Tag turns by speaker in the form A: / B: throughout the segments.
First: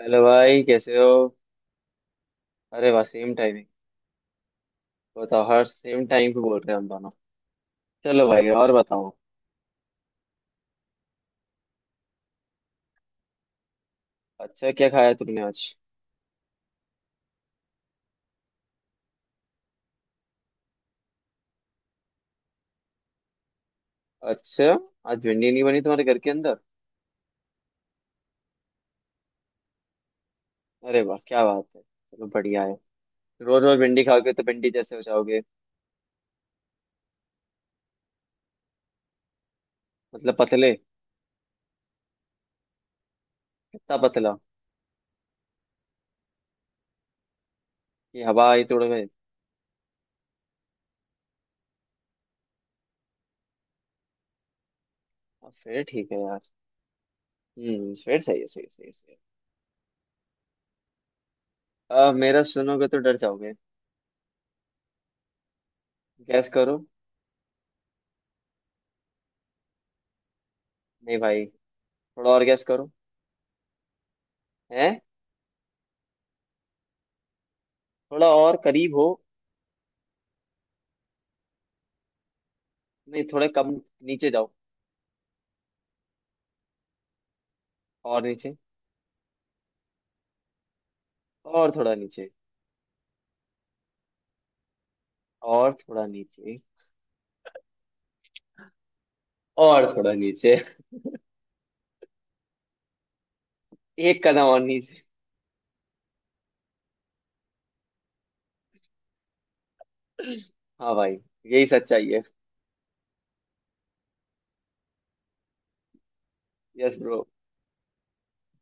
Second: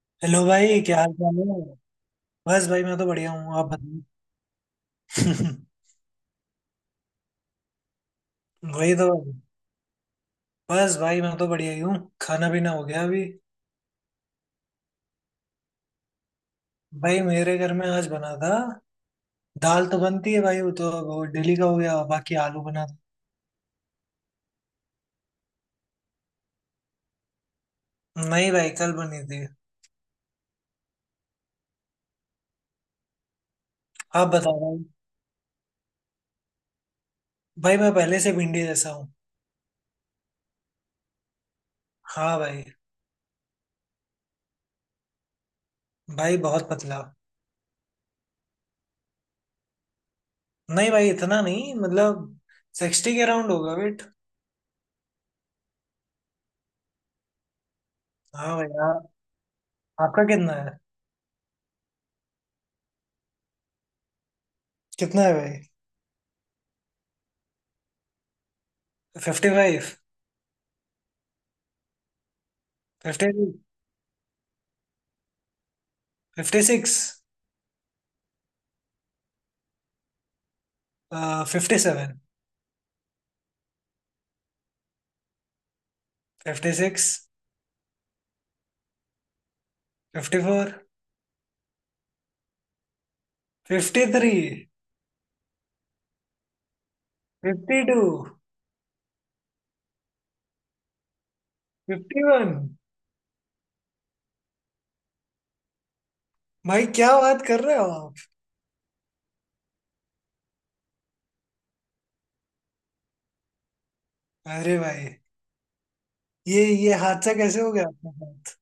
A: Hello
B: hello
A: भाई
B: भाई,
A: कैसे
B: क्या
A: हो।
B: हाल चाल है। बस भाई,
A: अरे
B: मैं
A: वाह
B: तो बढ़िया
A: सेम
B: हूँ।
A: टाइमिंग।
B: आप
A: बताओ
B: बताइए।
A: हर सेम टाइम पे बोल रहे हैं हम दोनों। चलो भाई और
B: वही तो।
A: बताओ।
B: बस भाई मैं तो बढ़िया ही हूँ। खाना पीना हो गया अभी।
A: अच्छा क्या खाया तुमने आज।
B: भाई मेरे घर में आज बना था। दाल तो बनती है भाई, वो तो वो डेली का हो गया, बाकी आलू बना था।
A: अच्छा आज भिंडी नहीं बनी तुम्हारे घर के अंदर।
B: नहीं भाई, कल बनी थी।
A: अरे वाह क्या बात है, चलो बढ़िया है। रोज रोज भिंडी
B: आप
A: खाओगे तो
B: बताओ
A: भिंडी
B: भाई।
A: जैसे हो जाओगे।
B: भाई मैं पहले से भिंडी जैसा हूँ।
A: मतलब पतले।
B: हाँ भाई।
A: कितना पतला।
B: भाई बहुत पतला।
A: कि हवा आई तोड़ में।
B: नहीं भाई, इतना नहीं मतलब। 60 के अराउंड होगा वेट।
A: अब फिर ठीक है यार। फिर सही है
B: हाँ
A: सही
B: भाई,
A: है, सही है,
B: आप,
A: सही
B: आपका कितना है?
A: है। अब मेरा सुनोगे तो डर जाओगे।
B: कितना है भाई?
A: गैस करो।
B: 55।
A: नहीं भाई, थोड़ा और गैस करो।
B: 50।
A: हैं।
B: 56।
A: थोड़ा और करीब हो।
B: 57।
A: नहीं थोड़े कम, नीचे जाओ।
B: 56।
A: और नीचे।
B: 54।
A: और थोड़ा नीचे।
B: 53।
A: और थोड़ा नीचे।
B: 52।
A: और थोड़ा नीचे।
B: 51।
A: एक कदम और नीचे।
B: भाई क्या बात कर रहे हो आप?
A: हाँ भाई, यही सच्चाई है।
B: अरे भाई, ये
A: यस ब्रो।
B: हादसा कैसे हो गया आपके साथ?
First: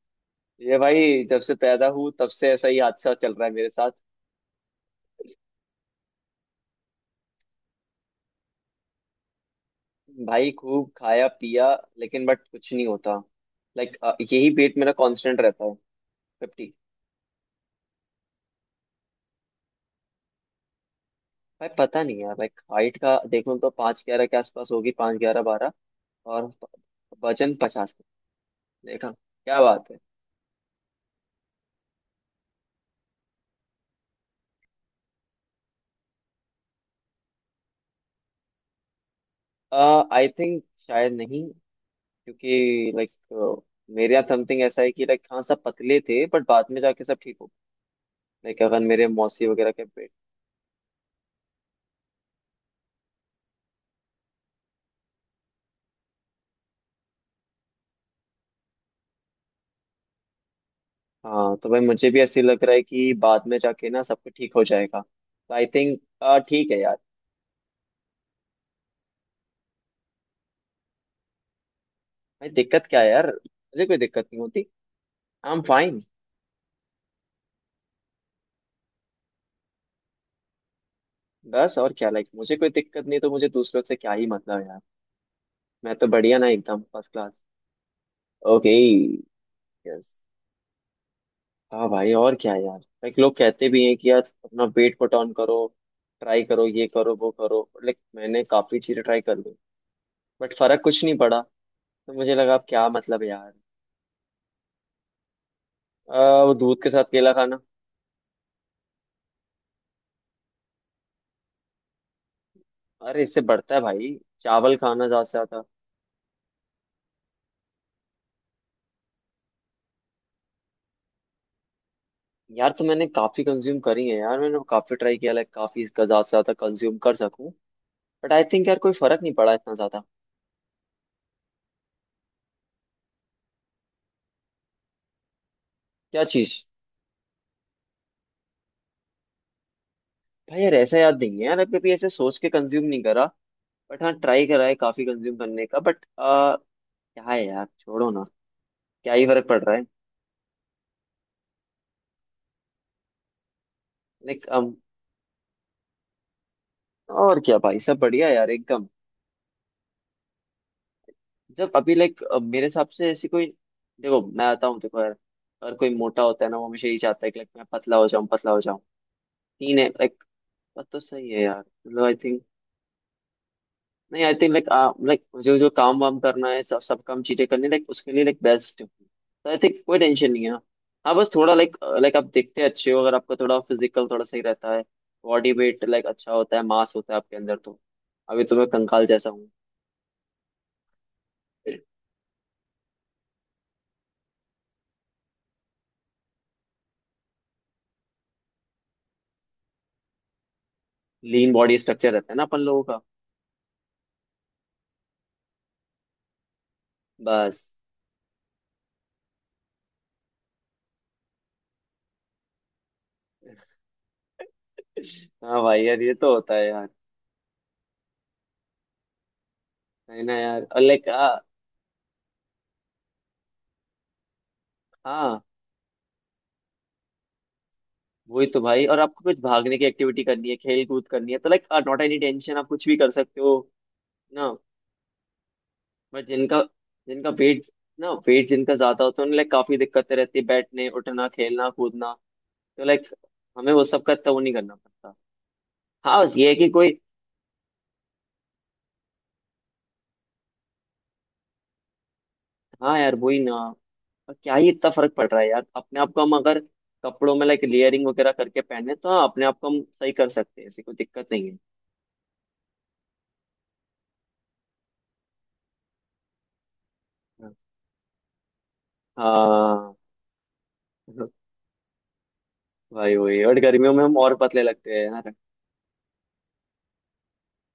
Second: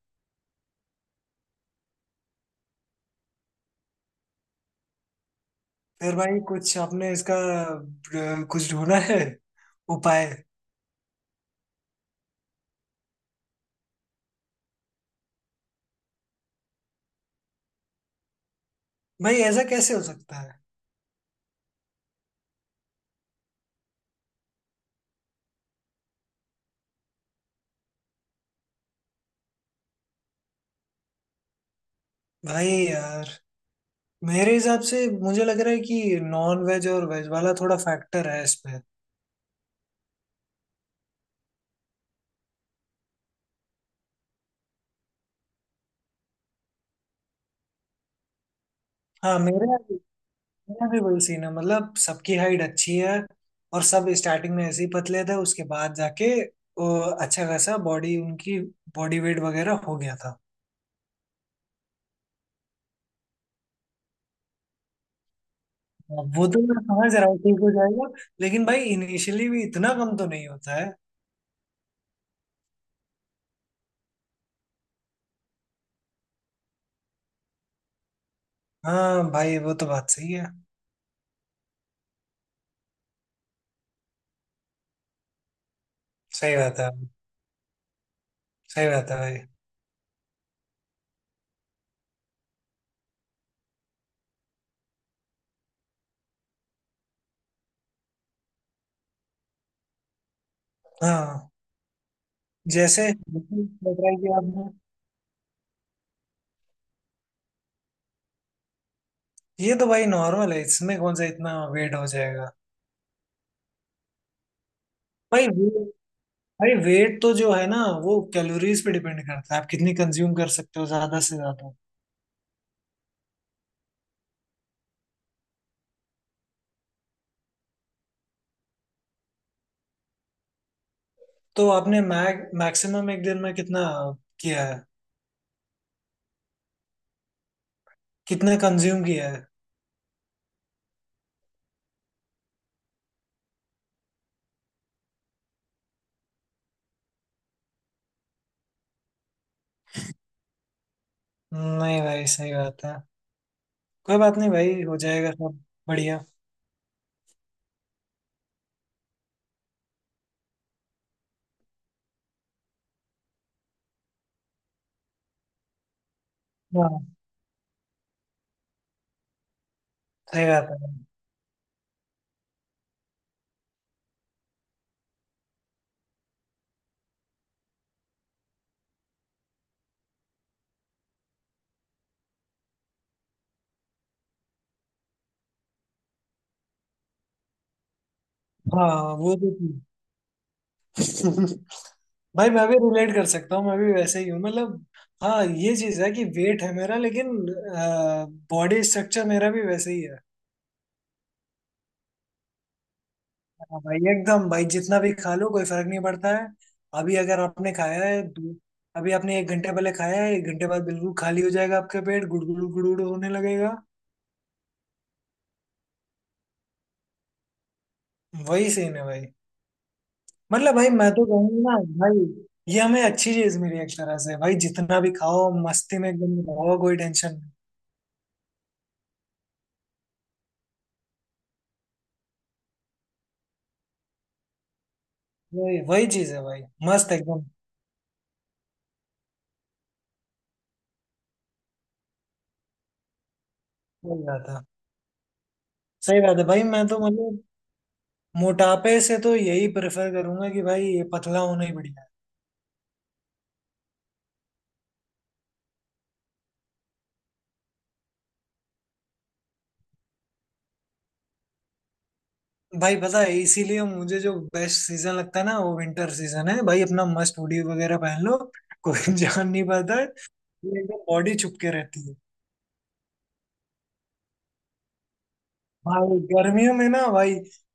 A: ये भाई जब से पैदा हूँ तब से ऐसा ही हादसा चल रहा है मेरे साथ।
B: फिर भाई कुछ आपने इसका कुछ ढूंढा है उपाय?
A: भाई खूब खाया पिया, लेकिन बट कुछ नहीं होता। लाइक, यही वेट मेरा कांस्टेंट रहता है। 50।
B: भाई ऐसा कैसे हो सकता है?
A: भाई पता नहीं यार, लाइक हाइट का देखूं तो पाँच 11 के आसपास होगी, पाँच 11 12। और वजन 50। देखा क्या बात है।
B: भाई यार, मेरे हिसाब से मुझे लग रहा है कि नॉन वेज और वेज वाला थोड़ा फैक्टर है इसमें।
A: आई थिंक शायद नहीं। क्योंकि लाइक मेरे यहाँ समथिंग ऐसा है कि लाइक हाँ सब पतले थे बट बाद में जाके सब ठीक हो गए। लाइक अगर मेरे
B: हाँ,
A: मौसी
B: मेरे
A: वगैरह के पेट।
B: मेरा भी वही सीन है, मतलब सबकी हाइट अच्छी है। और सब स्टार्टिंग में ऐसे ही पतले थे, उसके बाद जाके वो अच्छा खासा बॉडी उनकी बॉडी वेट वगैरह हो गया था।
A: हाँ तो भाई मुझे भी ऐसे लग रहा है कि बाद में जाके ना सब कुछ ठीक हो जाएगा, तो आई थिंक
B: वो तो
A: ठीक है
B: मैं
A: यार।
B: समझ रहा हूँ ठीक हो जाएगा। लेकिन भाई इनिशियली भी इतना कम तो नहीं होता है।
A: भाई दिक्कत क्या है यार, मुझे कोई दिक्कत नहीं होती। I am fine.
B: हाँ भाई वो तो बात सही है।
A: बस और क्या लाइक, मुझे कोई दिक्कत नहीं तो मुझे दूसरों से क्या ही मतलब है यार। मैं तो बढ़िया ना,
B: सही बात
A: एकदम
B: है।
A: First class. ओके।
B: सही बात है भाई।
A: यस। हाँ भाई और क्या है यार, लाइक लोग कहते भी हैं कि यार अपना वेट को टर्न करो, ट्राई करो ये करो वो करो, लाइक मैंने काफी चीजें ट्राई कर ली बट फर्क कुछ नहीं पड़ा।
B: हाँ।
A: तो मुझे लगा अब क्या
B: जैसे
A: मतलब है यार।
B: बताया कि आपने,
A: वो दूध के साथ केला खाना।
B: ये तो भाई नॉर्मल है, इसमें कौन सा इतना वेट हो जाएगा।
A: अरे इससे बढ़ता है भाई। चावल खाना ज्यादा से
B: भाई
A: ज्यादा।
B: भाई वेट तो जो है ना, वो कैलोरीज पे डिपेंड करता है, आप कितनी कंज्यूम कर सकते हो ज्यादा से ज्यादा।
A: यार तो मैंने काफी कंज्यूम करी है यार, मैंने काफी ट्राई किया लाइक, काफी इसका ज्यादा से ज्यादा कंज्यूम कर सकूं बट आई थिंक यार कोई फर्क नहीं पड़ा इतना ज्यादा।
B: तो आपने मैग मैक्सिमम एक दिन में कितना किया है?
A: क्या चीज।
B: कितना कंज्यूम किया है?
A: भाई यार ऐसा याद नहीं है यार, अब कभी ऐसे सोच के कंज्यूम नहीं करा बट हाँ, ट्राई करा है काफी कंज्यूम करने का बट क्या है यार, छोड़ो ना, क्या ही फर्क पड़ रहा है।
B: नहीं भाई, सही बात है। कोई बात
A: लाइक
B: नहीं भाई, हो जाएगा सब। बढ़िया।
A: और क्या भाई सब बढ़िया यार, एकदम। जब अभी लाइक मेरे हिसाब से ऐसी कोई, देखो मैं आता हूँ देखो यार, अगर कोई मोटा होता है ना वो हमेशा यही
B: हाँ।
A: चाहता है कि लाइक मैं पतला हो जाऊं पतला हो जाऊं। तीन है लाइक।
B: सही बात
A: बात तो
B: है।
A: सही है यार, मतलब आई थिंक, नहीं आई थिंक लाइक, लाइक जो जो काम वाम करना है, सब सब काम चीजें करनी, लाइक उसके लिए लाइक बेस्ट तो आई थिंक कोई टेंशन नहीं है। हाँ बस थोड़ा लाइक, लाइक आप दिखते अच्छे हो अगर आपका थोड़ा फिजिकल थोड़ा सही रहता है, बॉडी वेट लाइक अच्छा होता है, मास होता है आपके अंदर तो। अभी तो मैं
B: हाँ
A: कंकाल जैसा
B: वो
A: हूँ।
B: तो थी। भाई मैं भी रिलेट कर सकता हूँ, मैं भी वैसे ही हूँ मतलब। हाँ ये चीज है कि वेट है मेरा, लेकिन बॉडी स्ट्रक्चर मेरा भी वैसे ही है।
A: लीन बॉडी स्ट्रक्चर रहता है ना अपन लोगों का।
B: हाँ भाई एकदम, भाई जितना भी खा लो कोई फर्क नहीं पड़ता है। अभी अगर आपने
A: बस।
B: खाया है अभी आपने 1 घंटे पहले खाया है, 1 घंटे बाद बिल्कुल खाली हो जाएगा आपका पेट, गुड़गुड़ गुड़गुड़ होने लगेगा।
A: हाँ भाई यार ये तो होता है यार।
B: वही सीन है भाई।
A: है ना यार,
B: मतलब
A: और
B: भाई
A: लाइक
B: मैं तो कहूंगा ना भाई, ये हमें अच्छी चीज मिली है एक तरह से, भाई जितना भी
A: हाँ
B: खाओ मस्ती में एकदम रहो, कोई टेंशन
A: वही तो भाई, और आपको कुछ भागने की एक्टिविटी करनी है, खेल कूद करनी है, तो लाइक नॉट एनी टेंशन, आप कुछ भी कर सकते हो ना।
B: नहीं। वही वही
A: बट
B: चीज है
A: जिनका
B: भाई, मस्त
A: जिनका
B: एकदम।
A: वेट, ना वेट जिनका ज्यादा होता है उन्हें लाइक काफी दिक्कतें रहती है, बैठने उठना खेलना कूदना। तो लाइक हमें वो सब का
B: सही
A: इतना वो
B: बात
A: नहीं
B: है।
A: करना पड़ता।
B: सही
A: हाँ बस
B: बात है
A: ये है
B: भाई,
A: कि
B: मैं तो
A: कोई।
B: मतलब मोटापे से तो यही प्रेफर करूंगा कि भाई ये पतला होना ही बढ़िया है।
A: हाँ यार, वही ना। और क्या ही इतना फर्क पड़ रहा है यार, अपने आप को हम अगर कपड़ों में लाइक लेयरिंग वगैरह करके पहने तो हाँ, अपने आप को हम सही कर सकते हैं, ऐसी कोई दिक्कत नहीं है।
B: भाई पता है, इसीलिए मुझे जो बेस्ट सीजन लगता है ना, वो विंटर सीजन है भाई, अपना मस्त हुडी वगैरह पहन लो, कोई जान नहीं
A: हाँ
B: पाता है। ये एकदम बॉडी छुपके रहती है।
A: भाई वही, और गर्मियों में हम और पतले लगते हैं यार।
B: भाई गर्मियों में ना भाई,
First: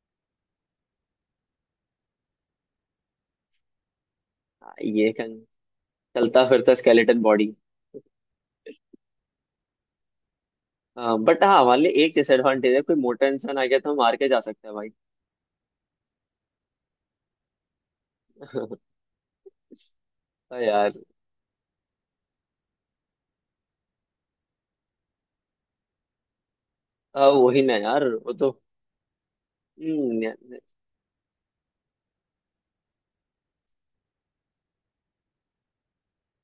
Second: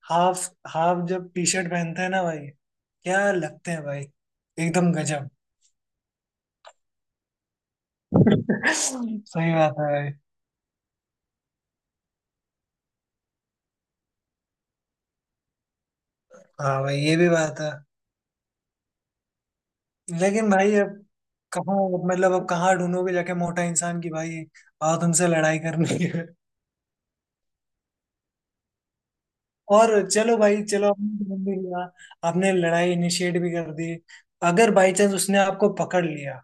B: हाफ, हाफ जब टी शर्ट पहनते हैं ना भाई, क्या लगते हैं भाई!
A: हाँ,
B: एकदम गजब।
A: चलता फिरता स्केलेटन बॉडी।
B: सही बात है भाई।
A: हाँ बट हाँ, हमारे लिए एक डिसएडवांटेज है, कोई मोटा इंसान आ गया तो हम मार के जा सकते हैं भाई।
B: हाँ भाई, ये भी बात है। लेकिन
A: हाँ
B: भाई अब
A: यार,
B: कहाँ मतलब अब कहाँ ढूंढोगे जाके मोटा इंसान की, भाई आओ तुमसे लड़ाई करनी है।
A: हाँ वही ना यार, वो तो।
B: और
A: हम्म, या-
B: चलो
A: या-
B: भाई, चलो आपने ढूंढ भी लिया, आपने लड़ाई इनिशिएट भी कर दी, अगर बाई चांस उसने आपको पकड़ लिया,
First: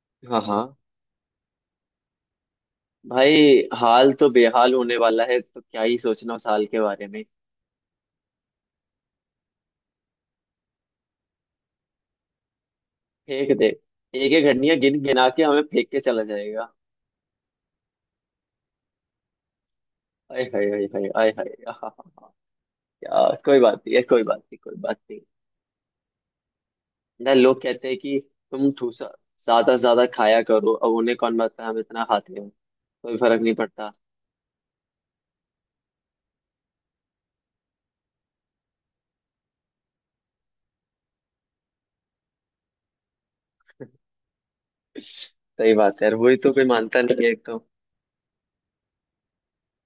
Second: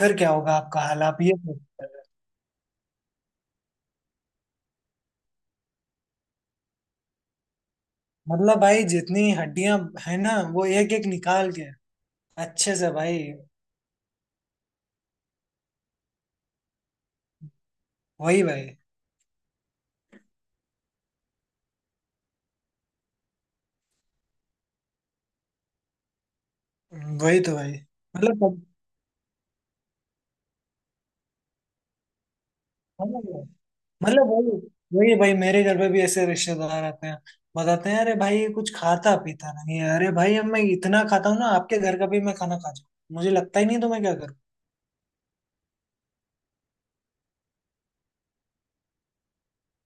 B: फिर क्या
A: हाँ
B: होगा
A: हाँ।
B: आपका हाल, आप ये सोचते हैं।
A: भाई हाल तो बेहाल होने वाला है, तो क्या ही सोचना उस हाल के बारे में।
B: मतलब भाई जितनी हड्डियां है ना, वो एक एक निकाल के अच्छे से भाई।
A: फेंक दे। एक एक घड़िया गिन गिना के हमें फेंक के चला जाएगा।
B: वही भाई।
A: आय हाय हाय हाय आय हाय, हाँ हाँ हाँ। यार कोई बात नहीं है, कोई बात नहीं, कोई बात नहीं। ना
B: वही तो
A: लोग
B: भाई
A: कहते हैं कि
B: मतलब
A: तुम ठूसा, ज्यादा से ज्यादा खाया करो, अब उन्हें कौन बताता है हम इतना खाते हैं। कोई फर्क
B: मतलब
A: नहीं पड़ता।
B: मतलब वही वही भाई, मेरे घर पे भी ऐसे रिश्तेदार आते हैं, बताते हैं अरे भाई ये कुछ खाता पीता नहीं है, अरे भाई अब मैं इतना खाता हूँ ना, आपके घर का भी मैं खाना खा जाऊँ मुझे लगता ही नहीं, तो मैं क्या
A: सही बात है यार, वही तो, कोई मानता नहीं है एकदम।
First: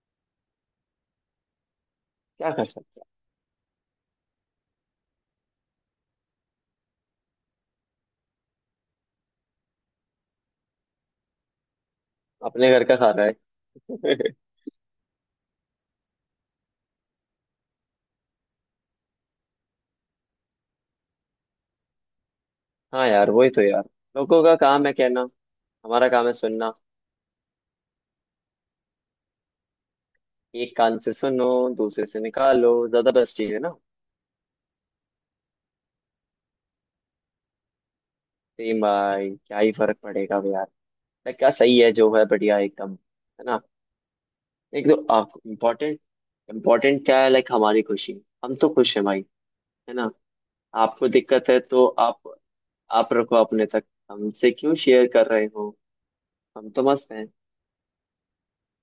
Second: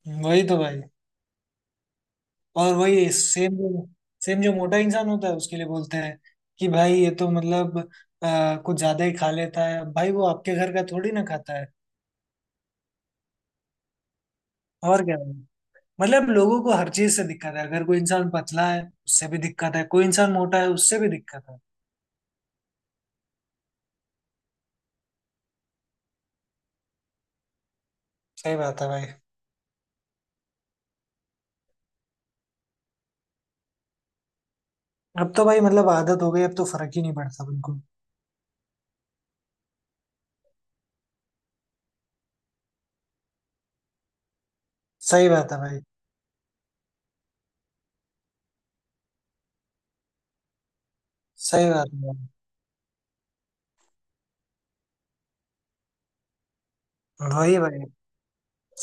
B: करूँ। वही तो भाई।
A: क्या कर
B: और
A: सकते
B: वही सेम जो मोटा इंसान होता है उसके लिए बोलते हैं कि भाई ये तो मतलब कुछ ज्यादा ही खा लेता है, भाई वो आपके घर का थोड़ी ना खाता है।
A: हैं, अपने घर का खाना है।
B: और क्या है? मतलब लोगों को हर चीज से दिक्कत है, अगर कोई इंसान पतला है उससे भी दिक्कत है, कोई इंसान मोटा है उससे भी दिक्कत है।
A: हाँ यार वही तो यार, लोगों का काम है कहना, हमारा काम है सुनना।
B: सही बात है भाई।
A: एक कान से सुनो, दूसरे से निकालो, ज्यादा बेस्ट चीज है ना।
B: अब तो भाई मतलब आदत हो गई, अब तो फर्क ही नहीं पड़ता बिल्कुल।
A: सेम भाई, क्या ही फर्क पड़ेगा अब यार। लाइक, क्या सही है जो है, बढ़िया एकदम है ना। एक
B: सही
A: तो
B: बात है भाई।
A: इम्पोर्टेंट, इम्पोर्टेंट क्या है लाइक, हमारी खुशी, हम तो खुश है भाई। है ना। आपको दिक्कत है
B: सही
A: तो
B: बात है
A: आप रखो अपने तक, हमसे क्यों शेयर कर रहे हो। हम तो मस्त हैं।
B: भाई। वही भाई।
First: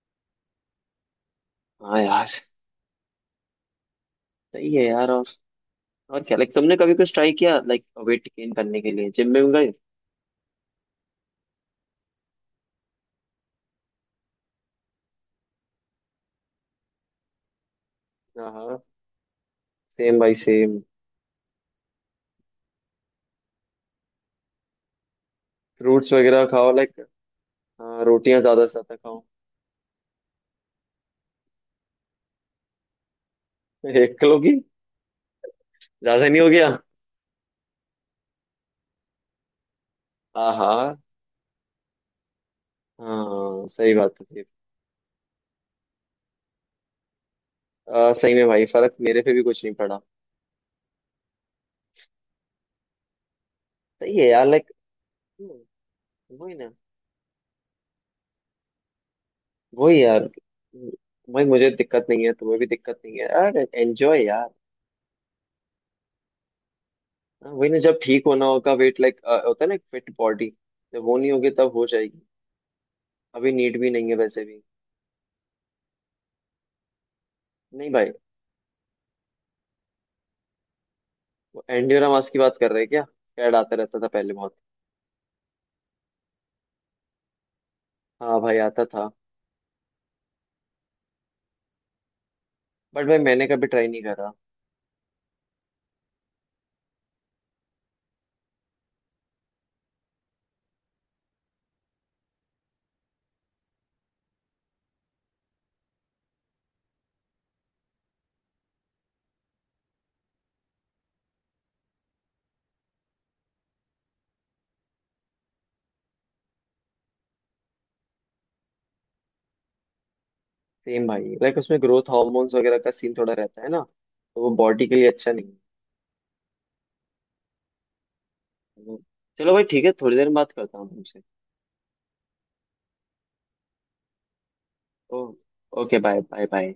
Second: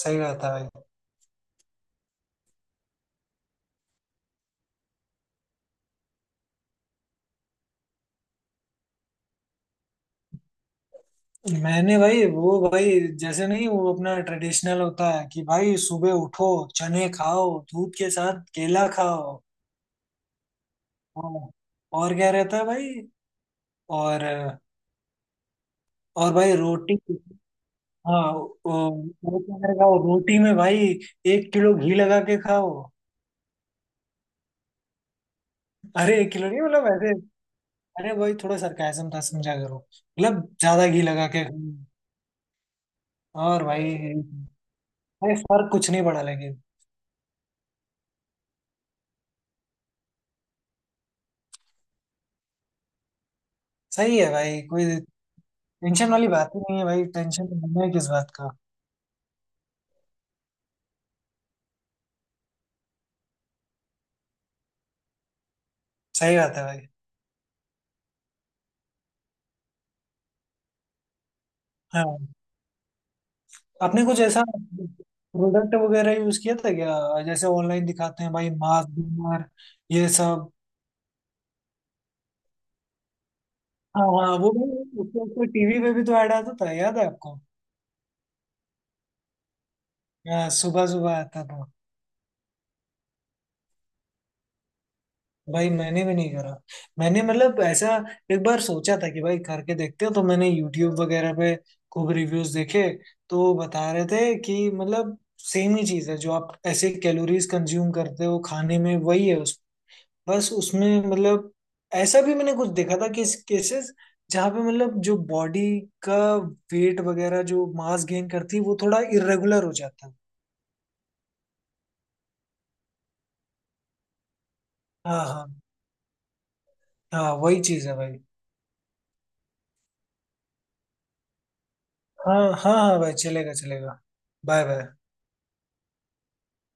B: सही बात है भाई।
A: हाँ यार। सही है यार। और क्या लाइक, तुमने कभी कुछ ट्राई किया लाइक वेट गेन करने के लिए, जिम में गए।
B: मैंने भाई वो भाई जैसे नहीं वो अपना ट्रेडिशनल होता है कि भाई सुबह उठो चने खाओ दूध के साथ
A: हाँ हाँ,
B: केला खाओ
A: सेम भाई सेम।
B: हाँ, और क्या रहता है भाई और
A: फ्रूट्स
B: और
A: वगैरह
B: भाई
A: खाओ
B: रोटी
A: लाइक। हाँ,
B: हाँ
A: रोटियां ज्यादा से ज्यादा खाओ।
B: वो क्या करके खाओ रोटी में भाई 1 किलो घी लगा के खाओ
A: 1 किलो की।
B: अरे
A: ज्यादा
B: एक
A: नहीं हो
B: किलो नहीं
A: गया।
B: मतलब ऐसे अरे भाई थोड़ा सरकाजम था समझा करो मतलब
A: हाँ
B: ज्यादा
A: हाँ
B: घी लगा के खाओ और
A: हाँ, सही
B: भाई
A: बात है सही।
B: भाई फर्क कुछ नहीं पड़ा लेकिन
A: सही में भाई फर्क मेरे पे भी कुछ नहीं पड़ा। सही
B: सही
A: है
B: है
A: यार
B: भाई
A: लाइक।
B: कोई टेंशन वाली बात
A: वही
B: ही
A: ना,
B: नहीं है भाई टेंशन लेना है किस बात का
A: वही यार। भाई मुझे दिक्कत नहीं है, तुम्हें भी दिक्कत नहीं है, यार एंजॉय यार।
B: सही बात है भाई
A: हाँ, वही ना, जब ठीक होना होगा वेट लाइक, होता है ना फिट बॉडी, जब वो नहीं होगी तब हो
B: हाँ।
A: जाएगी। अभी नीड भी
B: आपने
A: नहीं है
B: कुछ ऐसा
A: वैसे भी।
B: प्रोडक्ट वगैरह यूज किया था क्या, जैसे ऑनलाइन
A: नहीं भाई।
B: दिखाते हैं भाई, मास्क बीमार ये सब?
A: वो एंडियोरा मास की बात कर रहे हैं क्या। कैड आता रहता
B: हाँ
A: था पहले
B: हाँ, वो
A: बहुत।
B: भाई, उसको टीवी पे भी तो ऐड आता था, याद है आपको?
A: हाँ भाई, आता था।
B: हाँ सुबह सुबह आता था।
A: बट भाई मैंने कभी ट्राई नहीं करा।
B: भाई मैंने भी नहीं करा। मैंने मतलब ऐसा एक बार सोचा था कि भाई करके देखते हैं, तो मैंने यूट्यूब वगैरह पे खूब रिव्यूज देखे। तो बता रहे थे कि मतलब सेम ही चीज है जो आप ऐसे कैलोरीज कंज्यूम करते हो खाने में वही है उस, बस उसमें मतलब ऐसा भी मैंने कुछ देखा था कि केसेस जहाँ पे मतलब जो बॉडी का वेट वगैरह, जो मास गेन करती है, वो थोड़ा इरेगुलर हो जाता है।
A: सेम भाई, लाइक उसमें ग्रोथ हार्मोन्स वगैरह का सीन थोड़ा रहता है ना, तो वो बॉडी के लिए
B: हाँ
A: अच्छा नहीं
B: हाँ।
A: है।
B: हाँ वही चीज है भाई।
A: तो- चलो भाई ठीक है, थोड़ी देर में बात करता हूँ तुमसे।
B: हाँ हाँ हाँ भाई, चलेगा चलेगा। Bye bye.
A: Oh okay, bye bye bye.